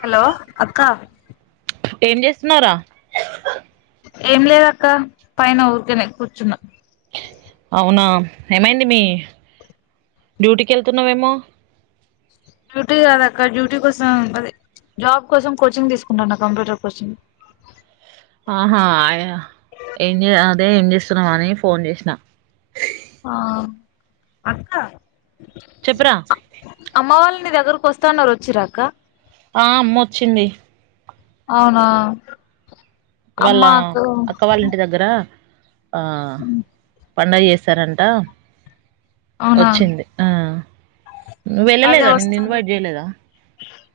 Hello అక్క ఏం జేస్తున్నావరా ఏం లేదక్క పైన ఊరికనే కూర్చున్నా అవునా ఏమైంది మీ డ్యూటీకి వెళ్తున్నావేమో డ్యూటీ గాదక్క డ్యూటీ కోసం అ జాబ్ కోసం కోచింగ్ తీసుకుంటాన్న కంప్యూటర్ కోచింగ్ ఆహా ఏం జే అదే ఏం జేస్తున్నాం అని ఫోన్ చేసినా ఆ అక్క చెప్పురా అమ్మ వాళ్ళు నీ దగ్గరకు వస్తాన్నారు వచ్చిరాక ఆ అమ్మ వచ్చింది అవునా వాళ్ళ అమ్మకు అక్క వాళ్ళ ఇంటి దగ్గర ఆ పండుగ చేశారంట అవునా వచ్చింది ఆ నువ్వు అదే వెళ్ళలేదా నిన్ను వస్తాను ఇన్వైట్ చేయలేదా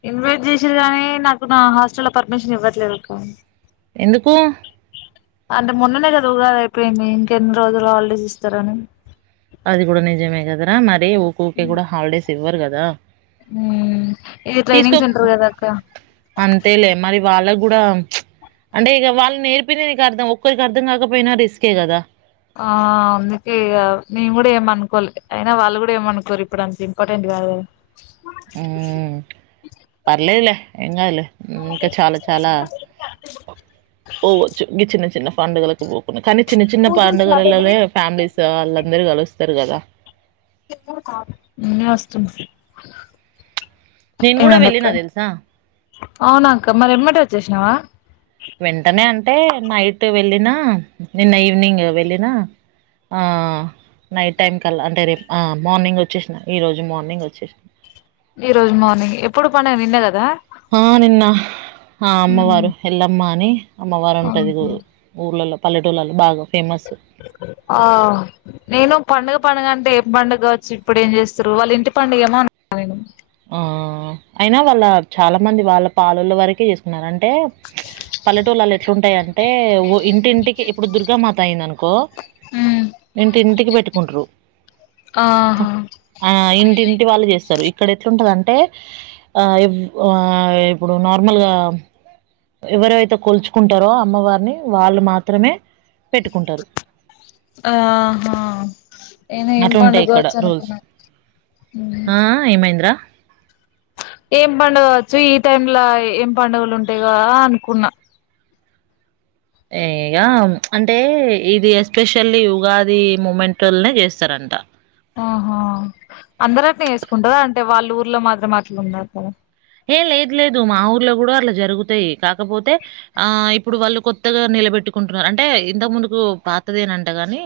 ఇన్వైట్ చేసేది కాగానీ నాకు నా హాస్టల్ లో పర్మిషన్ ఇవ్వట్లేదు కానీ ఎందుకు అంటే మొన్ననే కదా ఉగాది అయిపోయింది ఇంకెన్ని రోజులు హాలిడేస్ ఇస్తారని అది కూడా నిజమే కదరా మరి ఊకకే కూడా హాలిడేస్ చివ్వరు కదా ఇది తీసుకో ట్రైనింగ్ సెంటర్ కదా అక్క వాళ్ళకి కూడా అంటే ఇక వాళ్ళు నేర్పినదిక అర్థం ఒక్కరికి అర్థం కాకపోయినా రిస్కే కదా ఆ అందుకే నేను కూడా ఏమనుకోవాలి అయినా వాళ్ళు కూడా ఏమనుకోరు ఇప్పుడు అంత ఇంపార్టెంట్ కాద పలేల ఎంగాల ఇంకా చాలా చాలా పోవచ్చు ఇ చిన్న చిన్న పండగలే పోకు కానీ చిన్న చిన్న పండుగలలనే ఫ్యామిలీస్ వాళ్ అందరు కలుస్తారు కదా మ వస్తుంది నేను కూడా ఏమైంది అక్క వెళ్ళిన తెలుసా అవునా అక్క మరి ఎమ్మట వచ్చేసినావా వెంటనే అంటే నైట్ వెళ్ళినా నిన్న ఈవినింగ్ వెళ్ళినా నైట్ టైం కల్లా అంటే రేపు మార్నింగ్ వచ్చేసిన ఈరోజు మార్నింగ్ వచ్చేసినా ఈ రోజు మార్నింగ్ ఎప్పుడు పన నిన్న కదా ఆ నిన్న ఆ అమ్మవారు ఎలమ్మనే అమ్మవారు ఉంటుంది ఊళ్ళలో పలెటూళ్ళలో బాగా ఫేమస్. ఆ నేను పడుగ పడుగ అంటే పండుగ కావచ్చు ఇప్పుడు ఏం చేస్తారు వాళ్ళ ఇంటి పండుగ ఏమో అంటన్నా నేను ఆ అయినా వాళ్ళ చాలా మంది వాళ్ళ పలుల వరకే చేసుకున్నారండి అంటే పల్లెటూళలు ఎట్లుంటాయండి అంటే ఇంటింటికి ఇప్పుడు దుర్గా మాత అయింది అనుకో ఉమ్ ఇంటింటికి పెట్టుకుంట్రు ఆహా ఇంటి వాళ్ళు చేస్తారు ఇక్కడ ఎట్లుంటుందంటే ఇప్పుడు నార్మల్గా ఎవరవైతే కొల్చుకుంటారో అమ్మవారిని వాళ్ళు మాత్రమే పెట్టుకుంటారు ఆహా నేను ఏం అటు ఉంటాయి పండుగ ఇక్కడ కావచ్చు రూల్స్ అనుకున్నా ఆ ఏమైంద్రా ఏం పడుగ కావచ్చు ఈ టైమ్లా ఏం పండుగలు ఉంటాయి కదా అనుకున్నా గ అంటే ఇది ఎస్పెషల్లీ యుగాది మూమెంట్లనే చేస్తారంట ఆహా అందర అట్ని వేసుకుంటారా అంటే వాళ్ళ ఊర్లో మాత్రం అట్లా ఉన్నారు కదా ఏ లేదు లేదు మా ఊర్లో కూడా అట్లా జరుగుతాయి కాకపోతే ఆ ఇప్పుడు వాళ్ళు కొత్తగా నిలబెట్టుకుంటున్నారు అంటే ఇంతకు ముందుకు పాతదేనంట గాని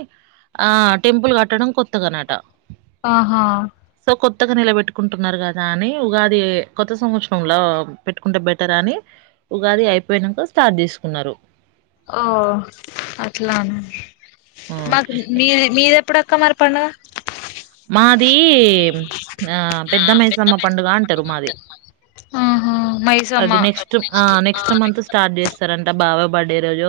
ఆ టెంపుల్ కట్టడం కొత్తగా అనట ఆహా సో కొత్తగా నిలబెట్టుకుంటున్నారు కదా అని ఉగాది కొత్త సంవత్సరలా పెట్టుకుంటే బెటర్ అని ఉగాది అయిపోయినాక స్టార్ట్ చేసుకున్నారు ఓ అట్లానే ఆ మాకు మీ మీద అప్పుడుక్క మరి పండగ మాది ఆ పెద్ద మైసమ్మ పండుగ అంటారు మాది ఆహా మైసమ్మ అది నెక్స్ట్ ఆ నెక్స్ట్ మంత్ స్టార్ట్ చేస్తారంట బావా వాడ్డే రజో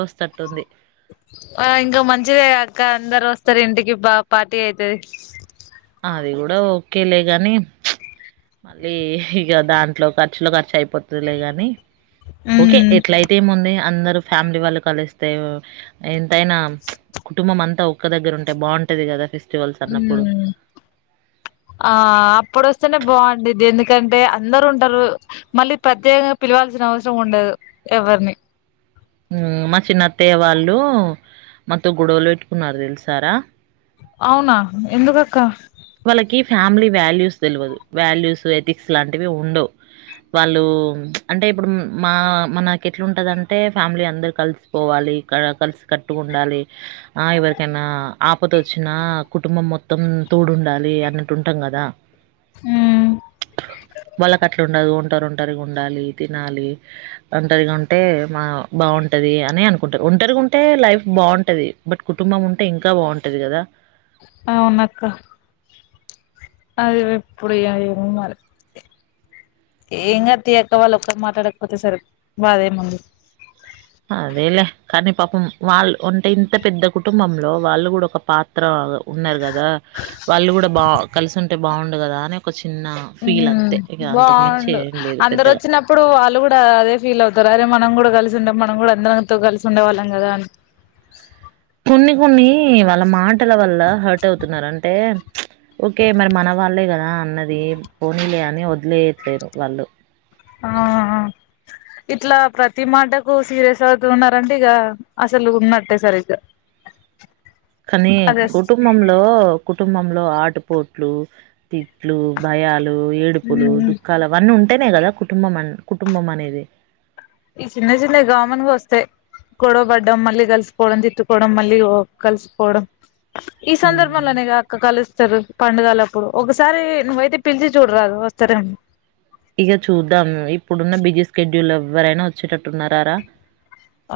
ఆ ఇంకా మంచిదే అక్క అందరు వస్ట్ స్తారు ఇంటికి బా పార్టీ అవుతుది అది కూడా ఓకేలే కానీ మళ్ళీ ఇక దాంట్లో ఖర్చులో ఖర్చు అయిపోతుందిలే కానీ ఓకే ఉమ్ ఎట్లయితే ఏముంది అందరు ఫ్యామిలీ వాళ్ళు కలిస్తే ఎంతైనా కుటుంబం అంతా ఒక్క దగ్గర ఉంటే బాగుంటది కదా ఫ ఫెస్టివల్స్ అన్నప్పుడు ఉమ్ ఆ అప్పుడువస్తేనే బాగుంది ఎందుకంటే అందరు ఉంటారు మళ్ళీ ప్రత్యేకంగా పిలవాల్సిన అవసరం ఉండదు ఎవరిని మా చిన్నత్తయ్య వాళ్ళు మాతో గొడవలు పెట్టుకున్నారు తెలుసారా అవునా ఎందుకక్క వాళ్ళకి ఫ్యామిలీ వాల్యూస్ తెలియదు వాల్యూస్ ఎథిక్స్ లాంటివి ఉండవు వాళ్ళు అంటే ఇప్పుడు మా మనకు ఎట్లాంటదింటే ఫ్యామిలీ అందరు కలిసి పోవాలి కలిసి కట్టు ఉండాలి ఆ ఎవరికైనా ఆపదొచ్చినా కుటుంబం మొత్తం తోడుండాలి అన్నట్టు ఉంటాం కదా ఉమ్ వాళ్ళకుట్లా ఉండదు ఉ ఒంటారు ఒంటరిగా ఉండాలి తినాలి ఒంటరిగా ఉంటే మా బాగుంటది అని అనుకుంటారు ఒంటరిగా ఉంటే లైఫ్ బాగుంటది బట్ కుటుంబం ఉంటే ఇంకా బాగుంటది కదా అవునుక్క అదిప్పుడు ఏమో మరి ఏంగాదు తీయక వాళ్ళు ఒక్క మాట్లాడకపోతే సరే బాధే ముందు అదేలే కానీ పాపం వాళ్ళు అంటే ఇంత పెద్ద కుటుంబంలో వాళ్ళు కూడా ఒక పాత్ర ఉన్నారు కదా వాళ్ళు కూడా బాగా కలిసింట టె బాగుండు కదా అని ఒక చి హ్మ్ బాగుండు ఏం లేదు అందరు పెద్దగా వచ్చినప్పుడు వాళ్ళు కూడా అదే ఫీల్ అవుతారు అరే మనం కూడా కలిసి కలిసి ఉండే మనం కూడా అందరితో కలిసి ఉండే వాళ్ళం కదా అని కొన్ని కొన్ని వాళ్ళ మాటల వల్ల హర్ట్ అవుతున్నారు అంటే ప్చ్ ఓకే మరి మన వాళ్ళే కదా అన్నది పోనీలే అని వదిలేయట్లేదు వాళ్ళు ఆ ఆ ఇట్లా ప్రతి మాటకు సీరియస్ అవుతూ ఉన్నారంటడి ఇగ అసలు ఉన్నట్టే సరిగ్గా కానీ అదే కుటుంబంలో కుటుంబంలో ఆటుపోట్లు తిట్లు, భయాలు, ఏడుపులు, ఉమ్ దుఃఖాలు, అవన్నీ ఉం అంటేనే కదా కుటుంబం కుటుంబం అనేది ఈ చిన్న చిన్నవి కామన్ వస్తాయి. గొడవ పడ్డం మళ్ళీ కలిసిపోవడం, తిట్టుకోవడం మళ్ళీ కలిసిపోవడం ఈ హ్మ్ సందర్భంలోనే అక్క కలస్ వస్తారు పండుగలప్పుడు ఒకసారి నువ్వైతే పిలిచి చూడరాదు వస్తారెమో ఇగా చూద్దాం. ఇప్పుడున్న బిజీ స్కెడ్యూల్ ఎవరైనా వచ్చేటట్టున్నారారా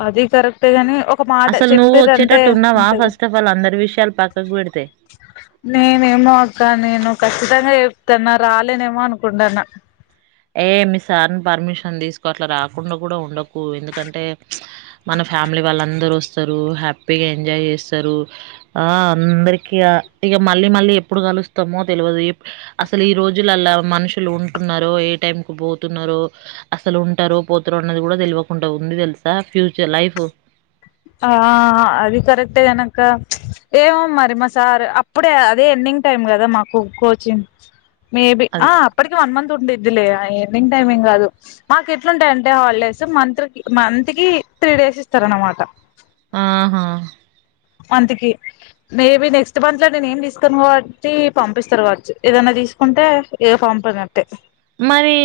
అది కరెక్టేగాని ఒక మాట అసలు నువ్వు చెప్పేది అంటే వచ్చేటట్టు ఉన్నావా ఉంటంది. ఫస్ట్ ఆఫ్ ఆల్ అందరి విషయాలు పక్కకు పెడితే నేనేమో అక్క నేను ఖచ్చితంగా తన్నా రాలేనేమో అనుకుంటనా ఏ మీ సార్ని పర్మిషన్ తీసుకో అట్లా రాకుండా కూడా ఉండకు. ఎందుకంటే మన ఫ్యామిలీ వాళ్ళు అందరు వస్తారు. హ్యాపీగా ఎంజాయ్ చేస్తారు. ఆ అందరికిీ ఇక మళ్ళీ మళ్ళీ ఎప్పుడు కలుస్తామో తెలియదు. అసలు ఈ రోజుల్లాల మనుషులు ఉంటున్నారో ఏ టైం కు పోతున్నారు. అసలు ఉంటారు. పోతారో అన్నది కూడా తెలియకుండా ఉంది. తెలుసా ఫ్యూచర్ లైఫ్ ఆ అది కరెక్టే కానీ అక్క ఏమో మరి మా సార్ అప్పుడే అదే ఎండింగ్ టైమ్ కదా మాకు కోచింగ్ మేబి ఆ అది అప్పటికి వన్ మంత్ ఉండిది. ఇదిలే ఏడింగ్ టైమింగ్ కాదు మాకు, ఎట్లుంటాయింటే హాలిడేస్ మంత్ మంత్ కి త్రీ డేస్ ఇస్తార అనమాట ఆహా మంత్ కి మేబి నెక్స్ట్ మంత్ లో నేను ఏమి తీసుకోను కాబట్టి పంపిస్తారు కావచ్చు. ఏదన్నా తీసుకుంటే ఏదో పంపన్నాట్టే మరి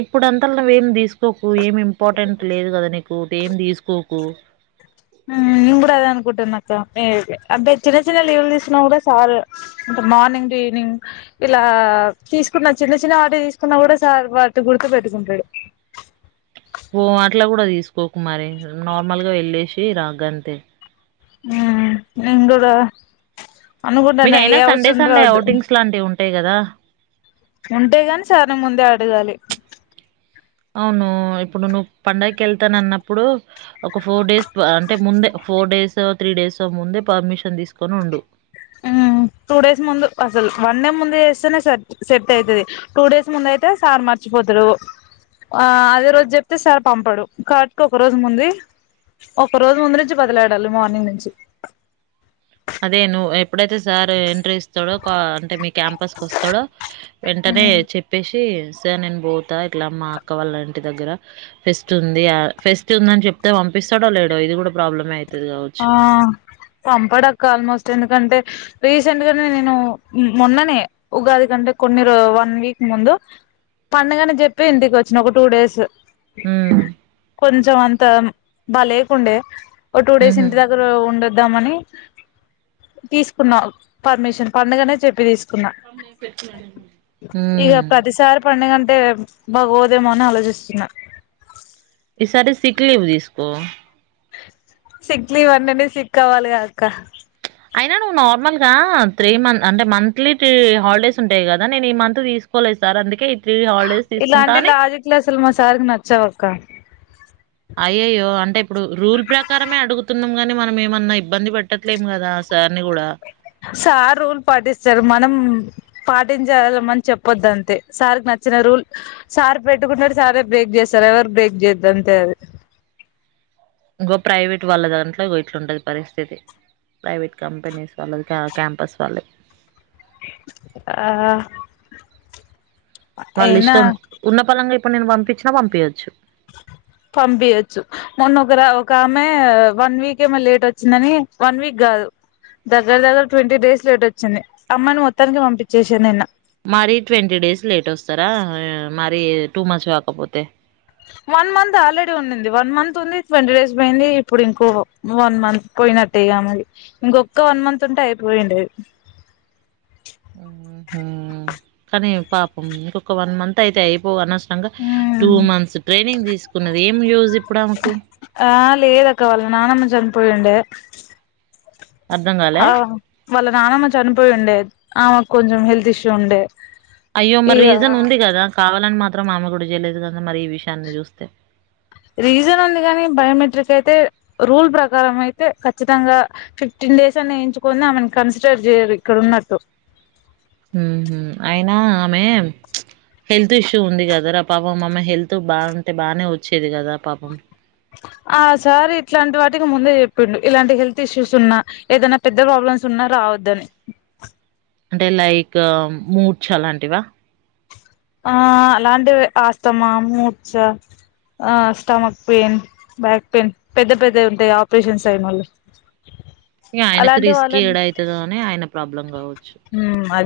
ఇప్పుడుంతా నువ్వేమి తీస్ తీసుకోకు ఏమి ఇంపార్టెంట్ లేదు కదా నీకు నువ్వు ఏం తీసుకోకు నేను కూడా అదే అనుకుంటున్నా అక్క అంటే చిన్న చిన్న లీవులు తీసున్నా కూడా సార్ అంటే మార్నింగ్ టు ఈవినింగ్ ఇలా తీసుకున్న చిన్న చిన్న వాటి తీసుకున్నా కూడా సార్ వాటిని గుర్తు పెట్టుకుంటాడు. ఓ అట్లా కూడా తీసుకోకు మరి నార్మల్గా వెళ్ళేసి రా గంతే హ్మ్ నేను కూడా అనుకుంటాన ఏ అవసరం రావద్దు. ఉంటాయ్ కదా ఉంటేగాని సార్ ముందే అడగాలి. అవును ఇప్పుడు నువ్ పండగకి వెళ్తానా, అన్నప్పుడు ఒక ఫోర్ డేస్ అంటే ముందే ఫోర్ డేస్ త్రీ డేస్ ముందే పర్మిషన్ తీసుకొని ఉండు. హ్మ్ టూ డేస్ ముందు అసలు వన్ డే ముందు చేస్తేనే సార్ సేట్ అయితది. టూ డేస్ ముందు అయితే సార్ మర్చిపోతాడు. ఆ అదే రోజు చెప్తే సార్ పంపాడు. కాబట్టి ఒక రోజు ముందు ఒక రోజు ముందు నుంచి బదిలాడాలి మార్నింగ్ నుంచి అదే నువ్వు ఎప్పుడైతే సార్ అంటే మీ క్యాంపస్ వస్తాడో వెంటనే చెేపే సేయ్ సే నేను బోతా ఇట్లా మా అక్క వాళ్ళ ఇంటి దగ్గర ఫెస్ట్ ఉంది. ఫెస్ట్ ఉంద అని చెప్తే పంపిస్తాడో లేడో ఇది కూడా ప్రాబ్లమ అయి ఆ పంపడాక్క ఆల్మోస్ట్ ఎందుకంటే రీసెంట్ గానే నేను మొన్ననే ఉగాది, కంటే కొన్ని వన్ వీక్ ముందు పండగనే చెప్పి ఇంటికి వచ్చిన ఒక టూ డేస్ హ్మ్ కొంచెం అంత బాలేకుండే ఒక టూ ఉహు ఇంటి దగ్గర ఉండదు. ఉద్దామని తీసుకున్నా పర్మిషన్ పండగనే చెప్పి తీసు ఇగా ఉమ్ ప్రతిసారి పండుగ అం టే భగోదేమో అని ఆలోచిస్తున్న ఈ సారి సిక్ లీవ్ తీసుకో సిక్ లీవ్ అంటనే సిక్ అవాలిగా అక్క అయినా నువ్వు నార్మల్ గా త్రీ మన్ అంటే మంత్లీ టీ హాలిడేస్ ఉంటాయి కదా నేను ఈ మంత్ తీసుకోలేదు సార్ అందుకే త్రీ హాలిడేస్ తీసుకుంటా ఇలాంటి అని లాజిక్ లసలు మా సారుకి నచ్చవక్క అయ్యయ్యో అంటే ఇప్పుడు రూల్ ప్రకారమే అడుగుతున్నం గాని మనం ఏమన్నా ఇబ్బంది పెట్టట్లేం కదా ఆ సార్ ని కూడా సార్ రూల్ పాటిస్తారు మనం పాటించాలమని చెప్పొద్దంతే సార్ కి నచ్చిన రూల్ సార్ పెట్టుకుంటడు సారే బ్రేక్ చేస్తారు ఎవరు బ్రేక్ చేయద్దంతే అది ఇంకో ప్రైవేట్ వాళ్ళ దాంట్లో ఇగొ ఇట్లంటది పరిస్థితి ప్రైవేట్ కంపెనీస్ వాళ్ళది కా క్యాంపస్ వాళ్ళది ఆహా వాళ్ళిష్టం ఉన్న ఫలంగా ఇప్పుడు నిన్ను పంపిచ్చినా పంపియచ్చు పంపియచ్చు మొన్న ఒకరు ఒక ఆమె వన్ వీక్ ఏమో లేట్ వచ్చిందని వన్ వీక్ కాదు దగ్గర దగ్గర ట్వంటీ డేస్ లేట్ వచ్చింది అమ్మాయిని మొత్తానికి పంపిచ్చేసిర్రు నిన్న మరీ డేస్ లేటొస్తారా? ఆహ్, మరీ టూ మచ్ కాకపోతే వన్ మంత్ ఆల్రెడీ ఉన్నింది వన్ మంత్ ఉంది ట్వంటీ డేస్ పోయింది ఇప్పుడు ఇంకో వన్ మంత్ పోయినట్టేగామది ఇంకొక్క వన్ మంత్ ఉంటే అయిపోయిండే ఉమ్మ్ కానీ పాపం ఇంకొక్క వన్ మంత్ అయితే అయిపో అనస్ తంగ టూ అయిపోయిండేది మంత్స్ ట్రైనింగ్ తీసుకున్నది ఏం యూజ్ ఇప్పుడు ఆమెకు పోయిండే అర్థం ఆ గాలే? వాళ్ళ నానమ్మ చనిపోయి ఉండేది ఆమె కొంచెం హెల్త్ ఇష్యూ ఉండే అయ్యో మరి ఇగ రీజన్ ఉంది కదా కావాలని మాత్ త్రం మామ కూడా చేయలేదు కద మరి ఈ విషయాన్ని చూస్తే రీజన్ ఉంది కాని బయోమెట్రిక్ అయితే రూల్ ప్రకారం అయితే ఖచ్చితంగా ఫిఫ్టీన్ డేస్ అని వేయించుకొని ఆమెను కన్సిడర్ చేయరు ఇక్కడ ఉన్నట్టు ఊహు అయినా ఆమె ప్చ్ హెల్త్ ఇష్యూ ఉంది కదరా పాపం మామ్మె హెల్త్ బాగుంటే బానే వచ్చేది కదా పాపం ఆ సార్ ఇట్లాంటి వాటికి ముందే చెప్పిండు ఇలాంటి హెల్త్ ఇష్యూస్ ఉన్నా ఏదనా పెద్ద ప్రాబ్లమ్స్ ఉన్నా రావద్దని అంటే లైక్ మూర్చ్ అలాంటివా ఆ అలాంటివి ఆస్తమా మూర్చ ఆ స్టమక్ పెయిన్ బ్యాక్ పెయిన్ పెద్ద పెద్ద ఉంటాయి ఆపరేషన్స్ అయినోళ్లు ఇ ఆయనకి రిస్క్ ఏడ అయితదో అని ఆయన ప్రాబ్లం కావచ్చు ఉమ్ అది